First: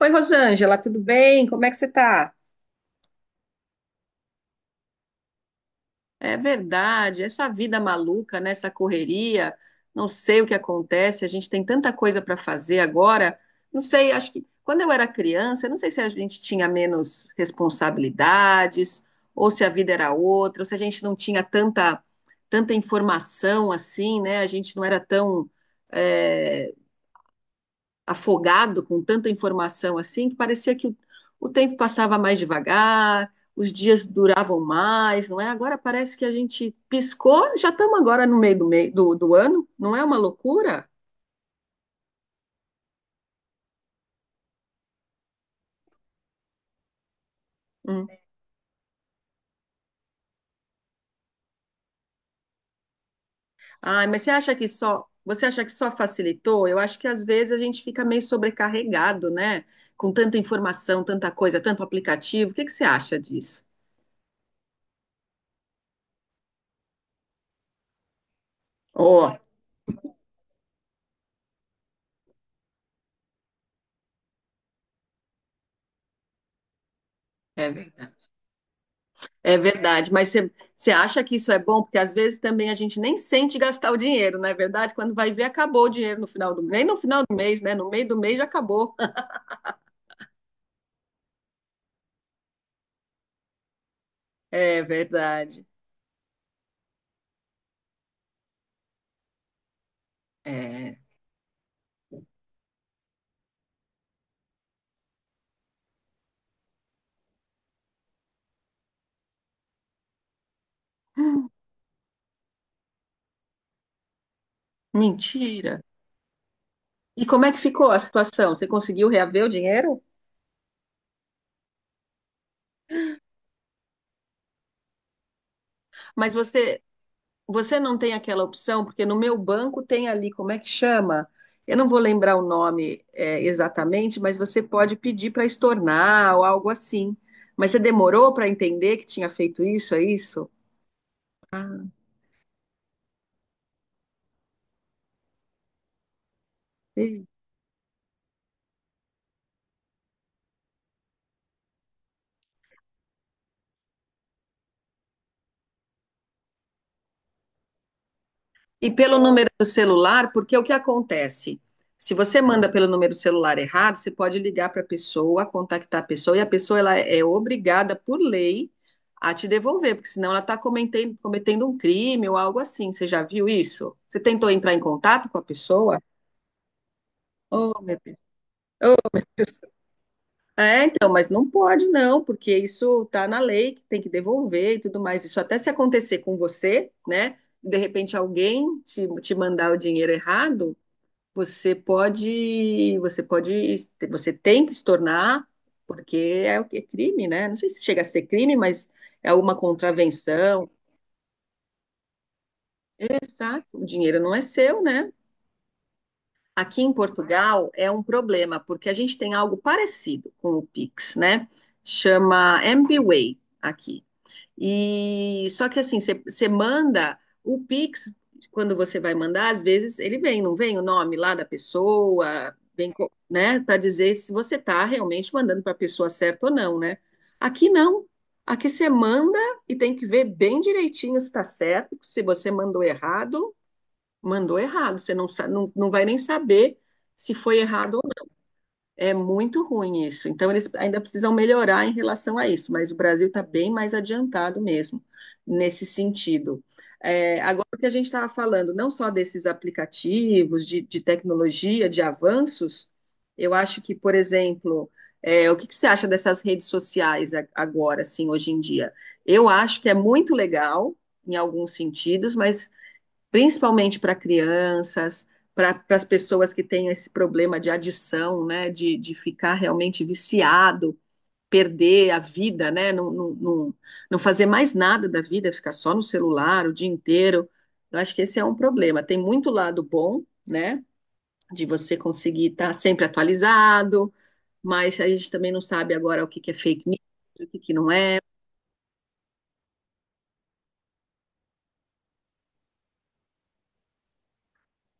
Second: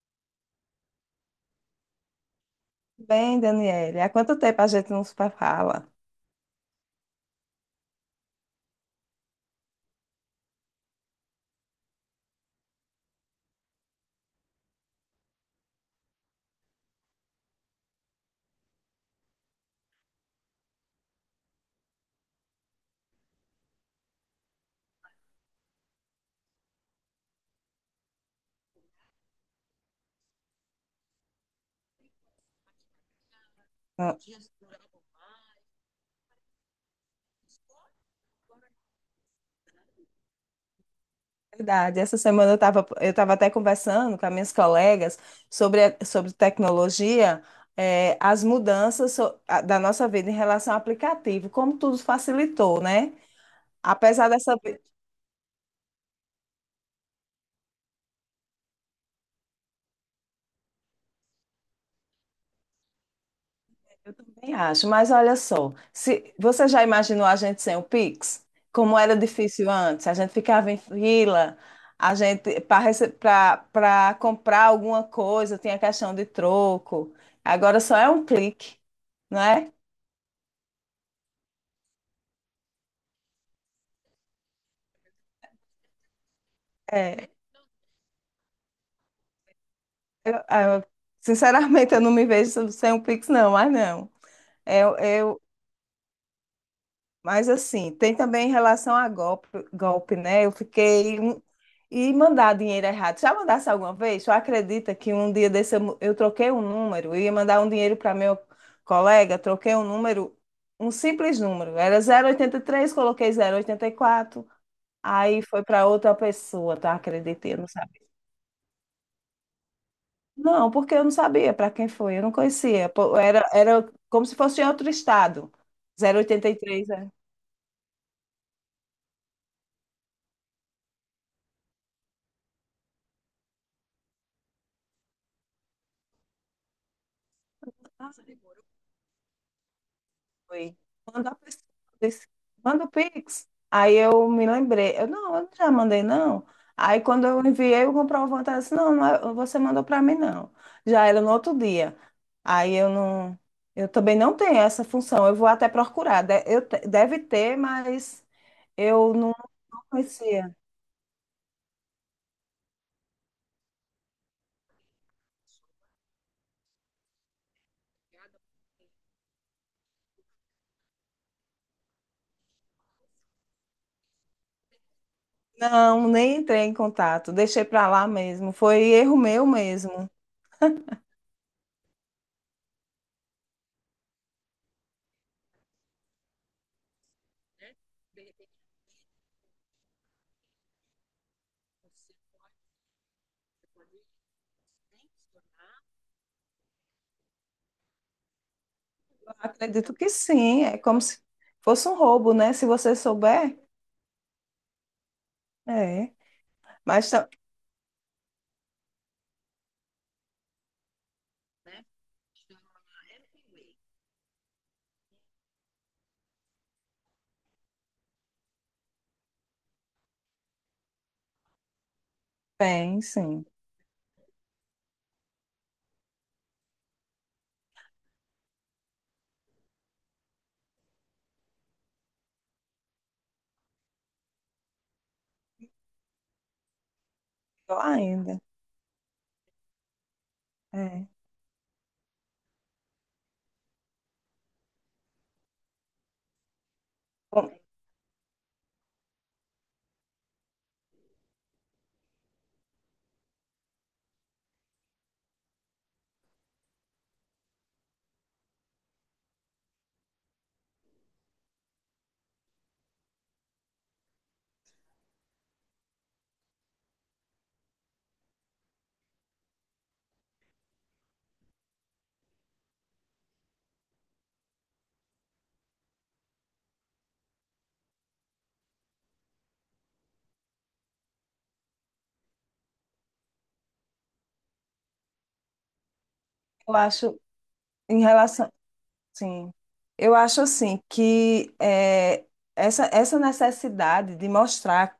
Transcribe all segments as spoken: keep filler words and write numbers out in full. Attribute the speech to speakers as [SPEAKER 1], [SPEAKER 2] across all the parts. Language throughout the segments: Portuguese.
[SPEAKER 1] Oi, Rosângela, tudo bem? Como é que você tá?
[SPEAKER 2] Bem, Daniele, há quanto tempo a gente não se fala?
[SPEAKER 1] É verdade, essa vida maluca, né? Essa correria, não sei o que acontece, a gente tem tanta coisa para fazer agora. Não sei, acho que quando eu era criança, eu não sei se a gente tinha menos responsabilidades, ou se a vida era outra, ou se a gente não tinha tanta, tanta informação assim, né? A gente não era tão, eh, afogado com tanta informação assim que parecia que o, o tempo passava mais devagar, os dias
[SPEAKER 2] Ah,
[SPEAKER 1] duravam mais, não é? Agora parece que a gente piscou, já estamos agora no meio do, meio do, do ano, não é uma loucura?
[SPEAKER 2] Verdade, essa semana eu estava eu tava até conversando com as minhas colegas sobre, a- sobre tecnologia,
[SPEAKER 1] Hum.
[SPEAKER 2] eh, as mudanças so- a- da nossa vida em relação ao aplicativo, como tudo facilitou, né?
[SPEAKER 1] Ah, mas
[SPEAKER 2] Apesar
[SPEAKER 1] você acha
[SPEAKER 2] dessa,
[SPEAKER 1] que só você acha que só facilitou? Eu acho que às vezes a gente fica meio sobrecarregado, né? Com tanta informação, tanta coisa, tanto aplicativo. O que que você acha disso?
[SPEAKER 2] eu também acho, mas olha só, se você já imaginou a gente sem o Pix? Como era
[SPEAKER 1] Oh,
[SPEAKER 2] difícil antes, a gente ficava em fila, a gente para comprar alguma coisa, tinha questão de troco.
[SPEAKER 1] é
[SPEAKER 2] Agora só é
[SPEAKER 1] verdade.
[SPEAKER 2] um clique, não
[SPEAKER 1] É
[SPEAKER 2] é?
[SPEAKER 1] verdade, mas você você acha que isso é bom? Porque às vezes também a gente nem sente gastar o dinheiro, não é verdade? Quando vai ver, acabou o dinheiro no final do mês. Nem no final
[SPEAKER 2] É,
[SPEAKER 1] do mês, né? No meio do mês já acabou.
[SPEAKER 2] eu- eu- sinceramente, eu não me vejo sem o Pix, não, mas não.
[SPEAKER 1] É
[SPEAKER 2] Eu eu,
[SPEAKER 1] verdade.
[SPEAKER 2] Mas assim, tem também em relação a golpe, golpe, né? Eu
[SPEAKER 1] É.
[SPEAKER 2] fiquei um- e mandar dinheiro errado. Já mandasse alguma vez? Tu acredita que um dia desse eu, mu- eu troquei um número, eu ia mandar um dinheiro para meu colega, troquei um número, um simples número. Era zero oito três coloquei zero oito quatro, aí foi
[SPEAKER 1] Mentira.
[SPEAKER 2] para outra pessoa, tá
[SPEAKER 1] E como
[SPEAKER 2] acredita?
[SPEAKER 1] é que
[SPEAKER 2] Eu não
[SPEAKER 1] ficou a
[SPEAKER 2] sabia.
[SPEAKER 1] situação? Você conseguiu reaver o dinheiro?
[SPEAKER 2] Não, porque eu não sabia para quem foi, eu não conhecia. Pô, era, era como se fosse em outro estado.
[SPEAKER 1] Mas você
[SPEAKER 2] zero oito três,
[SPEAKER 1] Você não tem aquela opção, porque no meu banco tem ali, como é que chama? Eu não vou lembrar o nome, é, exatamente, mas você pode pedir para estornar ou algo assim. Mas você demorou para
[SPEAKER 2] é.
[SPEAKER 1] entender que tinha feito isso, é isso?
[SPEAKER 2] Foi. Quando a pessoa
[SPEAKER 1] Ah,
[SPEAKER 2] disse, manda o Pix. Aí eu me lembrei, eu não, eu não já mandei não. Aí quando eu enviei o comprovante, ela disse, não, não é- você mandou para mim não. Já era no outro dia. Aí eu não, eu também não tenho essa função. Eu vou até procurar. De- eu te- deve ter, mas
[SPEAKER 1] e
[SPEAKER 2] eu
[SPEAKER 1] pelo
[SPEAKER 2] não
[SPEAKER 1] número do celular,
[SPEAKER 2] conhecia.
[SPEAKER 1] porque o que acontece? Se você manda pelo número celular errado, você pode ligar para a pessoa, contactar a pessoa, e a pessoa ela é obrigada, por lei, a te devolver, porque senão ela está cometendo, cometendo um crime ou algo assim. Você já viu isso? Você tentou entrar em contato com a pessoa?
[SPEAKER 2] Não, nem entrei em contato. Deixei
[SPEAKER 1] Oh,
[SPEAKER 2] para
[SPEAKER 1] meu
[SPEAKER 2] lá
[SPEAKER 1] Deus.
[SPEAKER 2] mesmo. Foi
[SPEAKER 1] Oh,
[SPEAKER 2] erro
[SPEAKER 1] meu
[SPEAKER 2] meu
[SPEAKER 1] Deus.
[SPEAKER 2] mesmo.
[SPEAKER 1] É, então, mas não pode não, porque isso está na lei que tem que devolver e tudo mais. Isso até se acontecer com você, né? De repente alguém te, te mandar o dinheiro errado, você pode, você pode, você tem que se tornar, porque é o que é crime, né? Não sei se chega a ser crime, mas é uma
[SPEAKER 2] Acredito que sim.
[SPEAKER 1] contravenção.
[SPEAKER 2] É como se fosse um roubo, né? Se você souber.
[SPEAKER 1] Tá? O dinheiro não é seu, né?
[SPEAKER 2] É.
[SPEAKER 1] Aqui em
[SPEAKER 2] Mas
[SPEAKER 1] Portugal é um problema, porque a gente tem algo parecido com o Pix, né? Chama MBWay aqui. E só que assim, você você manda o Pix, quando você vai mandar, às vezes ele vem, não vem o nome lá da pessoa, vem,
[SPEAKER 2] também,
[SPEAKER 1] co-
[SPEAKER 2] sim,
[SPEAKER 1] né, para dizer se você está realmente mandando para a pessoa certa ou não, né? Aqui não. Aqui você manda e tem que ver bem direitinho se está certo, porque se você mandou errado, mandou errado, você não, sa- não, não vai nem saber se foi
[SPEAKER 2] pior
[SPEAKER 1] errado,
[SPEAKER 2] ainda.
[SPEAKER 1] é muito ruim isso. Então, eles ainda
[SPEAKER 2] É.
[SPEAKER 1] precisam melhorar em relação a isso, mas o Brasil está bem mais adiantado mesmo nesse sentido. É,
[SPEAKER 2] Bom,
[SPEAKER 1] agora, o que a gente estava falando, não só desses aplicativos, de, de tecnologia, de avanços, eu acho que, por exemplo, é, o que, que você acha dessas redes sociais a- agora, assim, hoje em dia? Eu acho que é muito legal em alguns sentidos, mas principalmente para crianças, para as pessoas que têm esse problema de adição, né, de, de ficar realmente viciado, perder a vida, né, não, não, não, não fazer mais nada da vida, ficar só no celular o dia inteiro. Eu acho que esse é um problema. Tem muito lado bom, né, de você conseguir estar sempre atualizado, mas a gente também não sabe agora o que que é
[SPEAKER 2] eu
[SPEAKER 1] fake news,
[SPEAKER 2] acho,
[SPEAKER 1] o que que não
[SPEAKER 2] em
[SPEAKER 1] é.
[SPEAKER 2] relação, sim, eu acho assim que é, essa, essa necessidade de mostrar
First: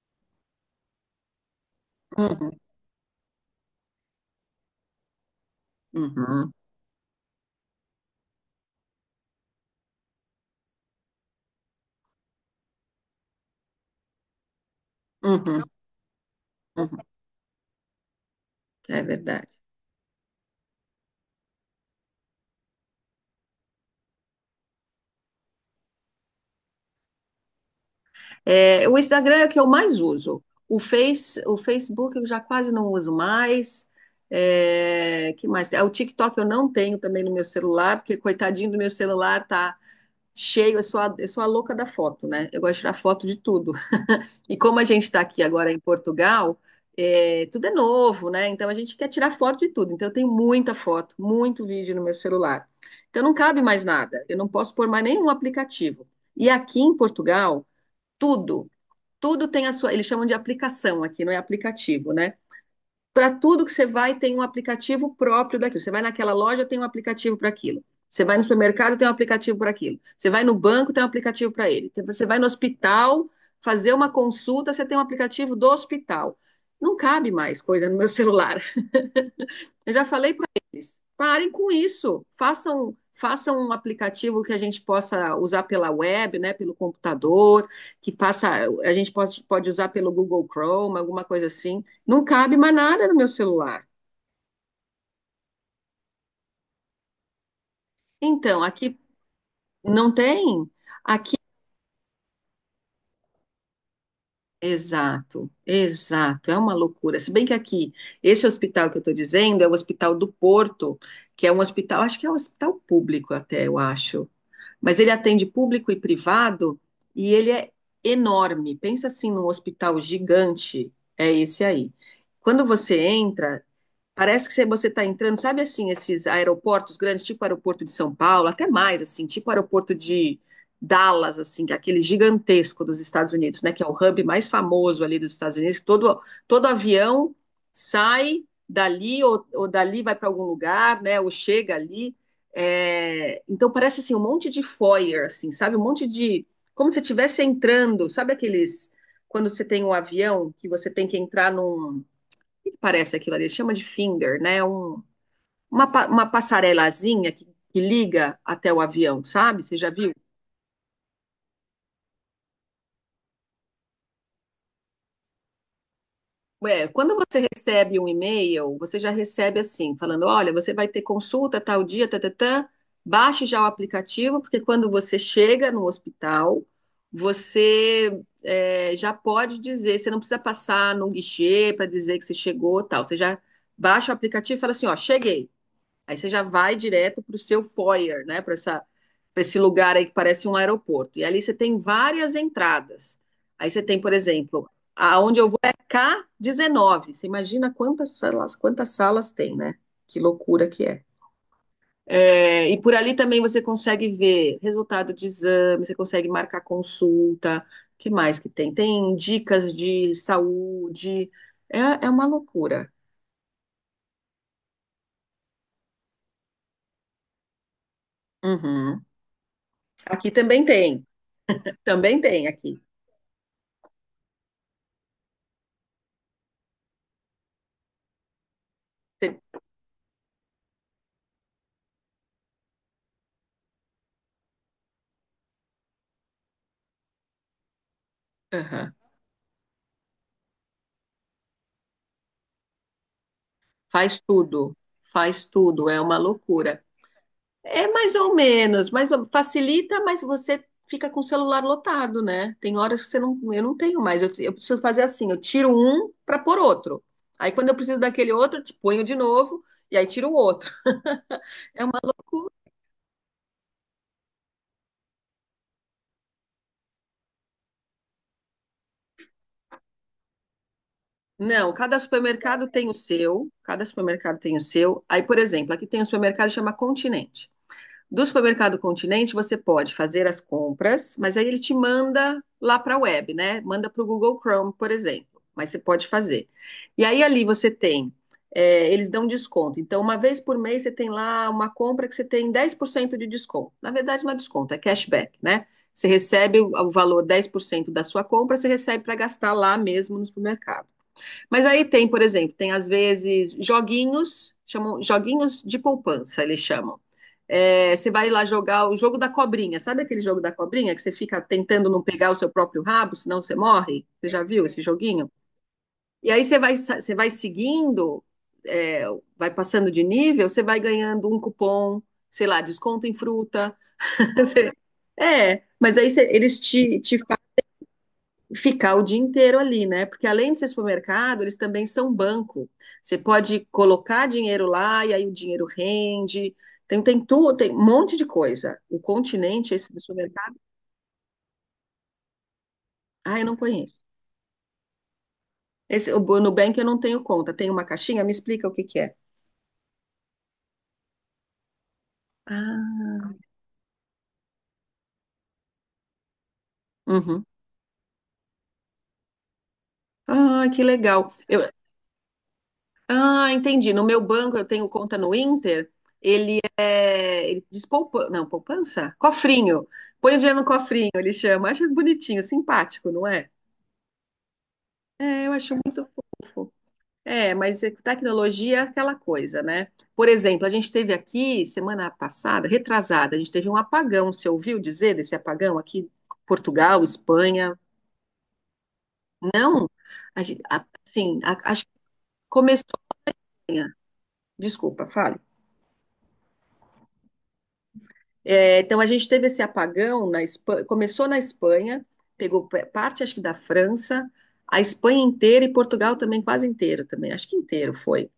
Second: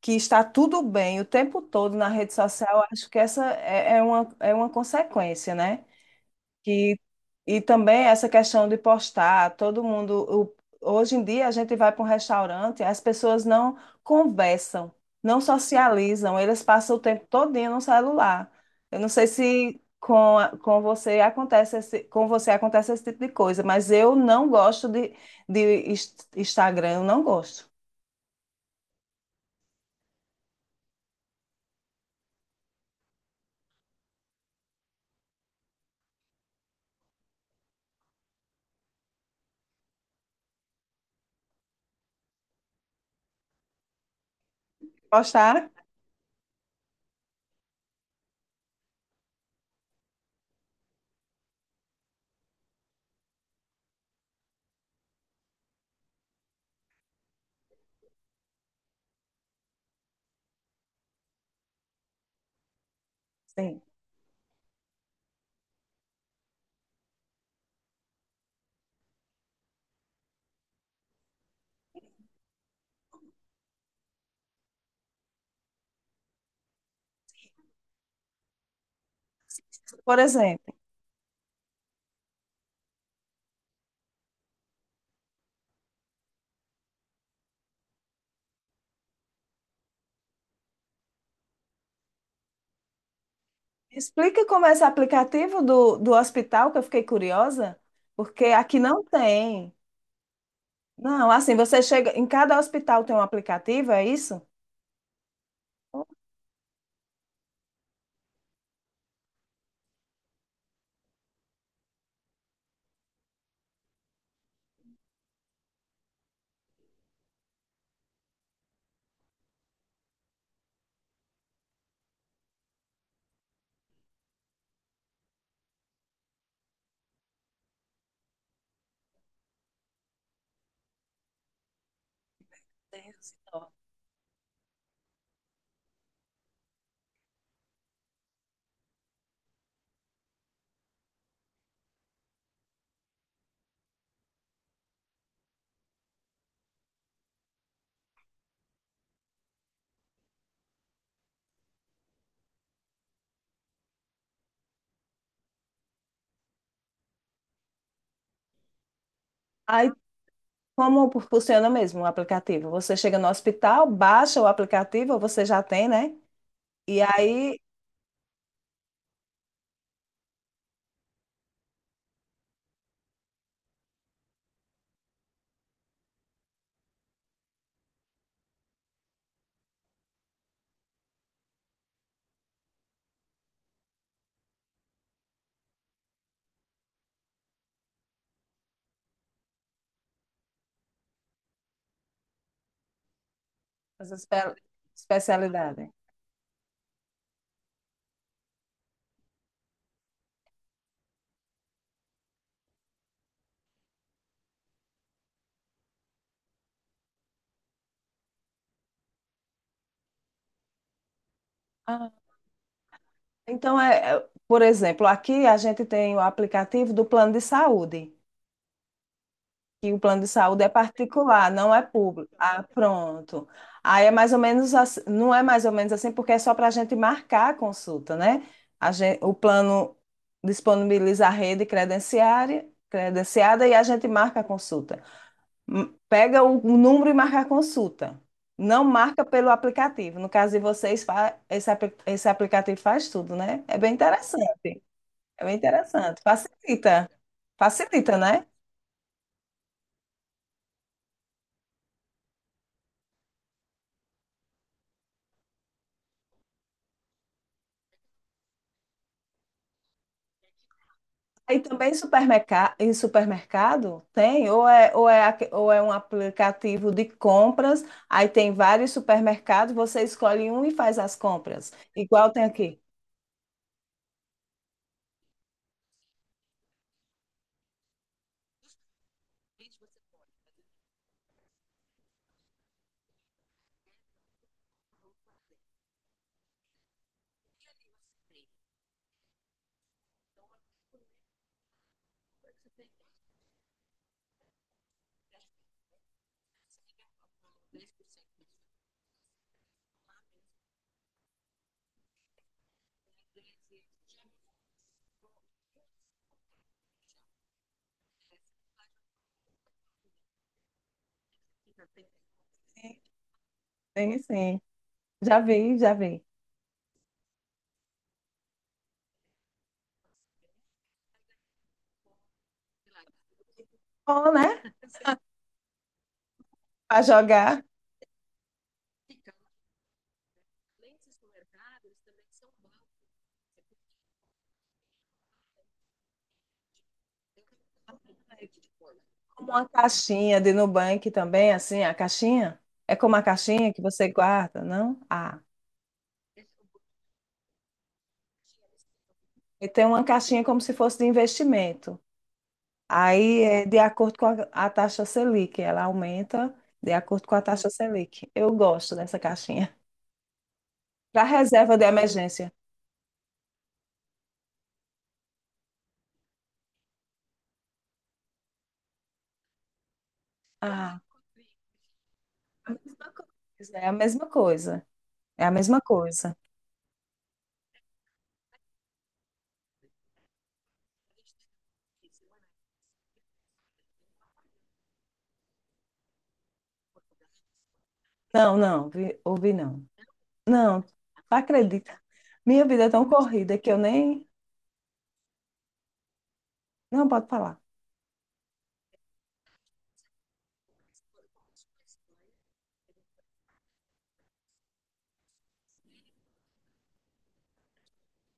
[SPEAKER 2] que está tudo bem o tempo todo na rede
[SPEAKER 1] Uhum,
[SPEAKER 2] social, eu acho que essa é, é uma, é uma consequência, né?
[SPEAKER 1] uhum,
[SPEAKER 2] Que e também essa questão de postar, todo mundo, o- hoje em dia a gente vai para um restaurante, as pessoas não conversam, não
[SPEAKER 1] uhum,
[SPEAKER 2] socializam, eles passam o
[SPEAKER 1] uhum.
[SPEAKER 2] tempo todinho no celular. Eu
[SPEAKER 1] É
[SPEAKER 2] não sei
[SPEAKER 1] verdade.
[SPEAKER 2] se com, a- com você acontece esse, com você acontece esse tipo de coisa, mas eu não gosto de, de ins- Instagram, eu não gosto.
[SPEAKER 1] É, o Instagram é o que eu mais uso. O Face, o Facebook eu já quase não uso mais. É, que mais? É, o TikTok eu não tenho também no meu celular, porque coitadinho do meu celular tá cheio, eu sou a, eu sou a louca da foto, né? Eu gosto de tirar foto de tudo. E como a gente está aqui
[SPEAKER 2] Postar?
[SPEAKER 1] agora em Portugal, é, tudo é novo, né? Então a gente quer tirar foto de tudo. Então eu tenho muita foto, muito vídeo no meu celular. Então não cabe mais nada. Eu não posso pôr mais nenhum aplicativo. E aqui em Portugal, tudo tudo tem a sua, eles chamam de aplicação aqui, não é aplicativo, né? Para tudo que
[SPEAKER 2] Sim.
[SPEAKER 1] você vai, tem um aplicativo próprio daquilo. Você vai naquela loja, tem um aplicativo para aquilo. Você vai no supermercado, tem um aplicativo para aquilo. Você vai no banco, tem um aplicativo para ele. Então, você vai no hospital fazer uma consulta, você tem um aplicativo do hospital. Não cabe mais coisa no meu celular. Eu já
[SPEAKER 2] Por
[SPEAKER 1] falei para
[SPEAKER 2] exemplo,
[SPEAKER 1] eles, parem com isso, façam, façam um aplicativo que a gente possa usar pela web, né, pelo computador, que faça, a gente pode, pode usar pelo Google Chrome, alguma coisa assim. Não cabe mais nada no meu celular.
[SPEAKER 2] explica como é esse aplicativo do, do hospital, que eu fiquei curiosa, porque
[SPEAKER 1] Então,
[SPEAKER 2] aqui
[SPEAKER 1] aqui
[SPEAKER 2] não tem.
[SPEAKER 1] não tem.
[SPEAKER 2] Não, assim, você chega. Em cada hospital tem um aplicativo, é isso?
[SPEAKER 1] Exato, exato, é uma loucura. Se bem que aqui, esse hospital que eu estou dizendo é o Hospital do Porto, que é um hospital, acho que é um hospital público até, eu acho. Mas ele atende público e privado e ele é enorme. Pensa assim num hospital gigante, é esse aí. Quando você entra, parece que você está entrando, sabe assim, esses aeroportos grandes, tipo aeroporto de São Paulo, até mais, assim, tipo aeroporto de Dallas, assim, que é aquele gigantesco dos Estados Unidos, né? Que é o hub mais famoso ali dos Estados Unidos, que todo, todo avião sai dali ou, ou dali vai para algum lugar, né? Ou chega ali. É, então parece assim um monte de foyer, assim, sabe? Um monte de. Como se estivesse entrando, sabe aqueles. Quando você tem um avião que você tem que entrar num que que parece aquilo ali? Ele chama de finger, né? Um, uma, pa- uma passarelazinha que, que liga até o avião, sabe? Você já
[SPEAKER 2] Aí,
[SPEAKER 1] viu?
[SPEAKER 2] como funciona mesmo o aplicativo? Você chega no hospital, baixa o aplicativo, você já tem, né?
[SPEAKER 1] Ué,
[SPEAKER 2] E
[SPEAKER 1] quando você
[SPEAKER 2] aí,
[SPEAKER 1] recebe um e-mail, você já recebe assim, falando: olha, você vai ter consulta tal dia, tatatã, baixe já o aplicativo, porque quando você chega no hospital, você é, já pode dizer, você não precisa passar no guichê para dizer que você chegou, tal. Você já baixa o aplicativo e fala assim: ó, cheguei. Aí você já vai direto para o seu foyer, né? Para essa, para esse lugar aí que parece um aeroporto. E ali você tem várias entradas. Aí você tem, por
[SPEAKER 2] as espe-
[SPEAKER 1] exemplo, aonde eu vou é
[SPEAKER 2] especialidades.
[SPEAKER 1] k dezenove. Você imagina quantas salas, quantas salas tem, né? Que loucura que é. É, e por ali também você consegue ver resultado de exame, você consegue marcar consulta. O que mais que tem? Tem dicas de saúde. É, é
[SPEAKER 2] Ah,
[SPEAKER 1] uma loucura.
[SPEAKER 2] então, é, é, por exemplo, aqui a gente tem o aplicativo do plano de saúde.
[SPEAKER 1] Uhum.
[SPEAKER 2] Que o plano de
[SPEAKER 1] Aqui também
[SPEAKER 2] saúde é
[SPEAKER 1] tem.
[SPEAKER 2] particular, não é
[SPEAKER 1] Também
[SPEAKER 2] público.
[SPEAKER 1] tem
[SPEAKER 2] Ah,
[SPEAKER 1] aqui.
[SPEAKER 2] pronto. Aí é mais ou menos assim, não é mais ou menos assim, porque é só para a gente marcar a consulta, né? A gente, o
[SPEAKER 1] Você.
[SPEAKER 2] plano disponibiliza a rede credenciária, credenciada e a gente marca a consulta. M- Pega o, o número e marca a consulta. Não
[SPEAKER 1] Aham.
[SPEAKER 2] marca pelo aplicativo. No caso de vocês, fa- esse, apli- esse aplicativo faz tudo, né? É bem
[SPEAKER 1] Faz tudo,
[SPEAKER 2] interessante.
[SPEAKER 1] faz
[SPEAKER 2] É bem
[SPEAKER 1] tudo, é uma
[SPEAKER 2] interessante.
[SPEAKER 1] loucura.
[SPEAKER 2] Facilita.
[SPEAKER 1] É mais
[SPEAKER 2] Facilita,
[SPEAKER 1] ou
[SPEAKER 2] né?
[SPEAKER 1] menos, mais ou- facilita, mas você fica com o celular lotado, né? Tem horas que você não, eu não tenho mais, eu, eu preciso fazer assim, eu tiro um para pôr outro. Aí quando eu preciso daquele outro, te ponho de novo e aí tiro o outro.
[SPEAKER 2] Aí
[SPEAKER 1] É
[SPEAKER 2] também
[SPEAKER 1] uma loucura.
[SPEAKER 2] supermerca- em supermercado tem, ou é, ou é, aque- ou é um aplicativo de compras, aí tem vários supermercados, você escolhe um e faz as compras.
[SPEAKER 1] Não, cada
[SPEAKER 2] Igual tem
[SPEAKER 1] supermercado
[SPEAKER 2] aqui.
[SPEAKER 1] tem o seu, cada supermercado tem o seu. Aí, por exemplo, aqui tem um supermercado que chama Continente. Do supermercado Continente, você pode fazer as compras, mas aí ele te manda lá para a web, né? Manda para o Google Chrome, por exemplo. Mas você pode fazer. E aí ali você tem, é, eles dão desconto. Então, uma vez por mês, você tem lá uma compra que você tem dez por cento de desconto. Na verdade, não é desconto, é cashback, né? Você recebe o, o valor dez por cento da sua compra, você recebe para gastar lá mesmo no supermercado. Mas aí tem, por exemplo, tem às vezes joguinhos, chamam joguinhos de poupança, eles chamam. É, você vai lá jogar o jogo da cobrinha, sabe aquele jogo da cobrinha que você fica tentando não pegar o seu próprio rabo, senão você morre?
[SPEAKER 2] Tem
[SPEAKER 1] Você já
[SPEAKER 2] sim.
[SPEAKER 1] viu esse joguinho?
[SPEAKER 2] Já vi, já vi.
[SPEAKER 1] E aí você vai, sa- você vai seguindo, é, vai passando de nível, você vai ganhando um cupom, sei lá, desconto em fruta.
[SPEAKER 2] Bom, né?
[SPEAKER 1] Você- é, mas aí você- eles te,
[SPEAKER 2] Para
[SPEAKER 1] te
[SPEAKER 2] jogar.
[SPEAKER 1] ficar o dia inteiro ali, né? Porque além de ser supermercado, eles também são banco. Você pode colocar dinheiro lá e aí o dinheiro rende. Tem, tem tudo, tem um monte de coisa. O
[SPEAKER 2] Como uma
[SPEAKER 1] continente, esse do
[SPEAKER 2] caixinha de
[SPEAKER 1] supermercado,
[SPEAKER 2] Nubank também, assim, a caixinha? É como a
[SPEAKER 1] ah, eu não
[SPEAKER 2] caixinha que
[SPEAKER 1] conheço.
[SPEAKER 2] você guarda, não? Ah,
[SPEAKER 1] Esse, o Nubank eu não tenho conta. Tem uma caixinha? Me explica o que que é.
[SPEAKER 2] e tem uma caixinha como se fosse de investimento.
[SPEAKER 1] Ah,
[SPEAKER 2] Aí é de acordo com a, a taxa Selic, ela aumenta de acordo com a
[SPEAKER 1] uhum.
[SPEAKER 2] taxa Selic. Eu gosto dessa caixinha.
[SPEAKER 1] Ah, que
[SPEAKER 2] Para
[SPEAKER 1] legal. Eu,
[SPEAKER 2] reserva de emergência.
[SPEAKER 1] ah, entendi. No meu banco eu tenho conta no Inter. Ele é. Ele diz poupança. Não, poupança? Cofrinho. Põe o dinheiro no
[SPEAKER 2] Ah,
[SPEAKER 1] cofrinho, ele chama. Acho bonitinho,
[SPEAKER 2] a
[SPEAKER 1] simpático,
[SPEAKER 2] mesma
[SPEAKER 1] não é?
[SPEAKER 2] coisa, é a mesma coisa. É
[SPEAKER 1] É,
[SPEAKER 2] a
[SPEAKER 1] eu acho
[SPEAKER 2] mesma
[SPEAKER 1] muito.
[SPEAKER 2] coisa.
[SPEAKER 1] É, mas é que tecnologia é aquela coisa, né? Por exemplo, a gente teve aqui semana passada, retrasada, a gente teve um apagão. Você ouviu dizer desse apagão aqui? Portugal, Espanha?
[SPEAKER 2] Não, não, vi- ouvi não.
[SPEAKER 1] Não? A, gen-
[SPEAKER 2] Não,
[SPEAKER 1] a-
[SPEAKER 2] não
[SPEAKER 1] assim, a- acho que
[SPEAKER 2] acredita. Minha vida é
[SPEAKER 1] começou.
[SPEAKER 2] tão corrida que eu nem.
[SPEAKER 1] Desculpa, fale.
[SPEAKER 2] Não, pode falar.
[SPEAKER 1] É, então a gente teve esse apagão na Espanha, começou na Espanha, pegou pe- parte acho que da França, a Espanha inteira e Portugal também quase inteiro também, acho que inteiro foi.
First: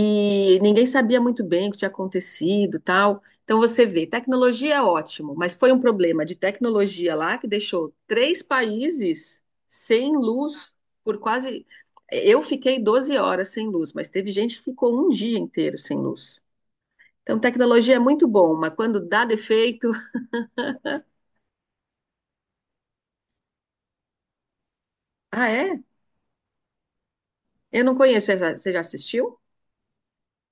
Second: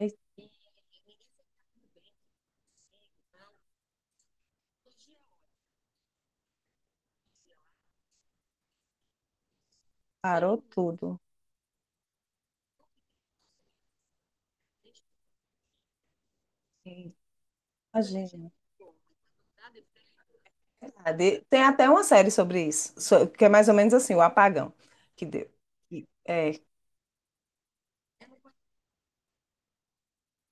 [SPEAKER 2] Eita,
[SPEAKER 1] ninguém sabia muito bem o que tinha acontecido, tal. Então você vê, tecnologia é ótimo, mas foi um problema de tecnologia lá que deixou três países sem
[SPEAKER 2] parou
[SPEAKER 1] luz por
[SPEAKER 2] tudo.
[SPEAKER 1] quase, eu fiquei doze horas sem luz, mas teve gente que ficou um dia inteiro sem luz. Então, tecnologia é muito
[SPEAKER 2] Imagina.
[SPEAKER 1] bom, mas quando dá defeito,
[SPEAKER 2] É verdade. Tem até uma série sobre isso, so- que é mais ou menos assim, o apagão que
[SPEAKER 1] ah,
[SPEAKER 2] deu.
[SPEAKER 1] é?
[SPEAKER 2] E- É,
[SPEAKER 1] Eu não conheço. Você já você já assistiu?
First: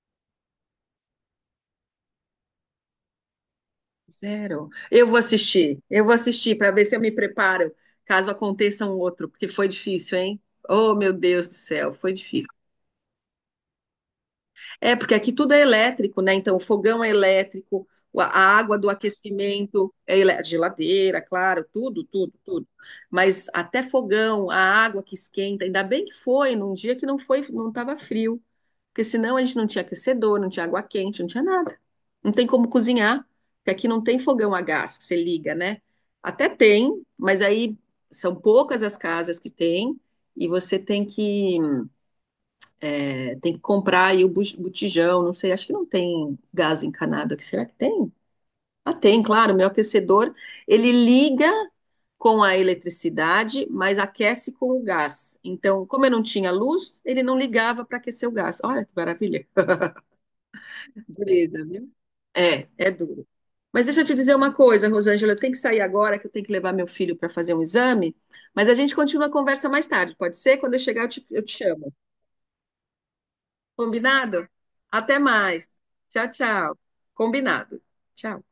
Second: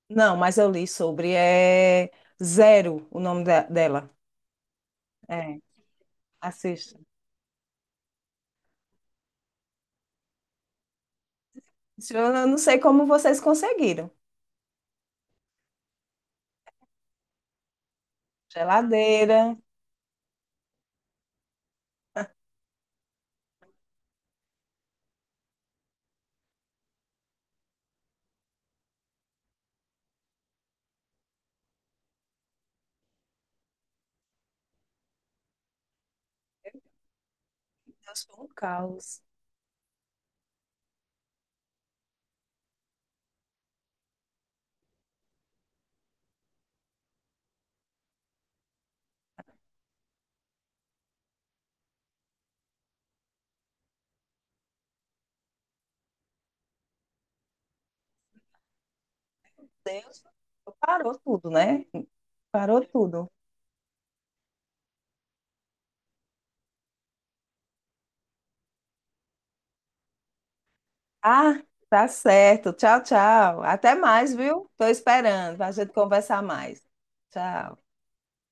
[SPEAKER 2] não, mas eu li sobre. É Zero o nome da- dela.
[SPEAKER 1] Zero. Eu vou
[SPEAKER 2] É,
[SPEAKER 1] assistir. Eu vou assistir para ver se eu
[SPEAKER 2] assista.
[SPEAKER 1] me preparo, caso aconteça um outro, porque foi difícil, hein? Oh, meu Deus do céu, foi
[SPEAKER 2] Eu
[SPEAKER 1] difícil.
[SPEAKER 2] não sei como vocês conseguiram.
[SPEAKER 1] É, porque aqui tudo é elétrico, né? Então, o fogão é elétrico, a água do
[SPEAKER 2] Geladeira.
[SPEAKER 1] aquecimento é elé- geladeira, claro, tudo, tudo, tudo. Mas até fogão, a água que esquenta, ainda bem que foi num dia que não foi, não estava frio, porque senão a gente não tinha aquecedor, não tinha água quente, não tinha nada. Não tem como cozinhar, porque aqui não tem fogão a gás que você liga, né? Até tem, mas aí
[SPEAKER 2] Meu Deus,
[SPEAKER 1] são
[SPEAKER 2] foi um
[SPEAKER 1] poucas as
[SPEAKER 2] caos.
[SPEAKER 1] casas que tem e você tem que é, tem que comprar aí o bu- botijão, não sei, acho que não tem gás encanado aqui. Será que tem? Ah, tem, claro. Meu aquecedor, ele liga com a eletricidade, mas aquece com o gás. Então, como eu não tinha luz, ele não ligava para aquecer o gás. Olha que maravilha.
[SPEAKER 2] Deus, parou tudo,
[SPEAKER 1] Dureza,
[SPEAKER 2] né?
[SPEAKER 1] viu? É,
[SPEAKER 2] Parou
[SPEAKER 1] é duro.
[SPEAKER 2] tudo.
[SPEAKER 1] Mas deixa eu te dizer uma coisa, Rosângela, eu tenho que sair agora, que eu tenho que levar meu filho para fazer um exame, mas a gente continua a conversa mais tarde, pode ser? Quando eu chegar, eu te, eu te
[SPEAKER 2] Ah,
[SPEAKER 1] chamo.
[SPEAKER 2] tá certo. Tchau, tchau. Até mais,
[SPEAKER 1] Combinado?
[SPEAKER 2] viu? Tô
[SPEAKER 1] Até
[SPEAKER 2] esperando pra
[SPEAKER 1] mais.
[SPEAKER 2] gente
[SPEAKER 1] Tchau,
[SPEAKER 2] conversar
[SPEAKER 1] tchau.
[SPEAKER 2] mais. Tchau.
[SPEAKER 1] Combinado. Tchau.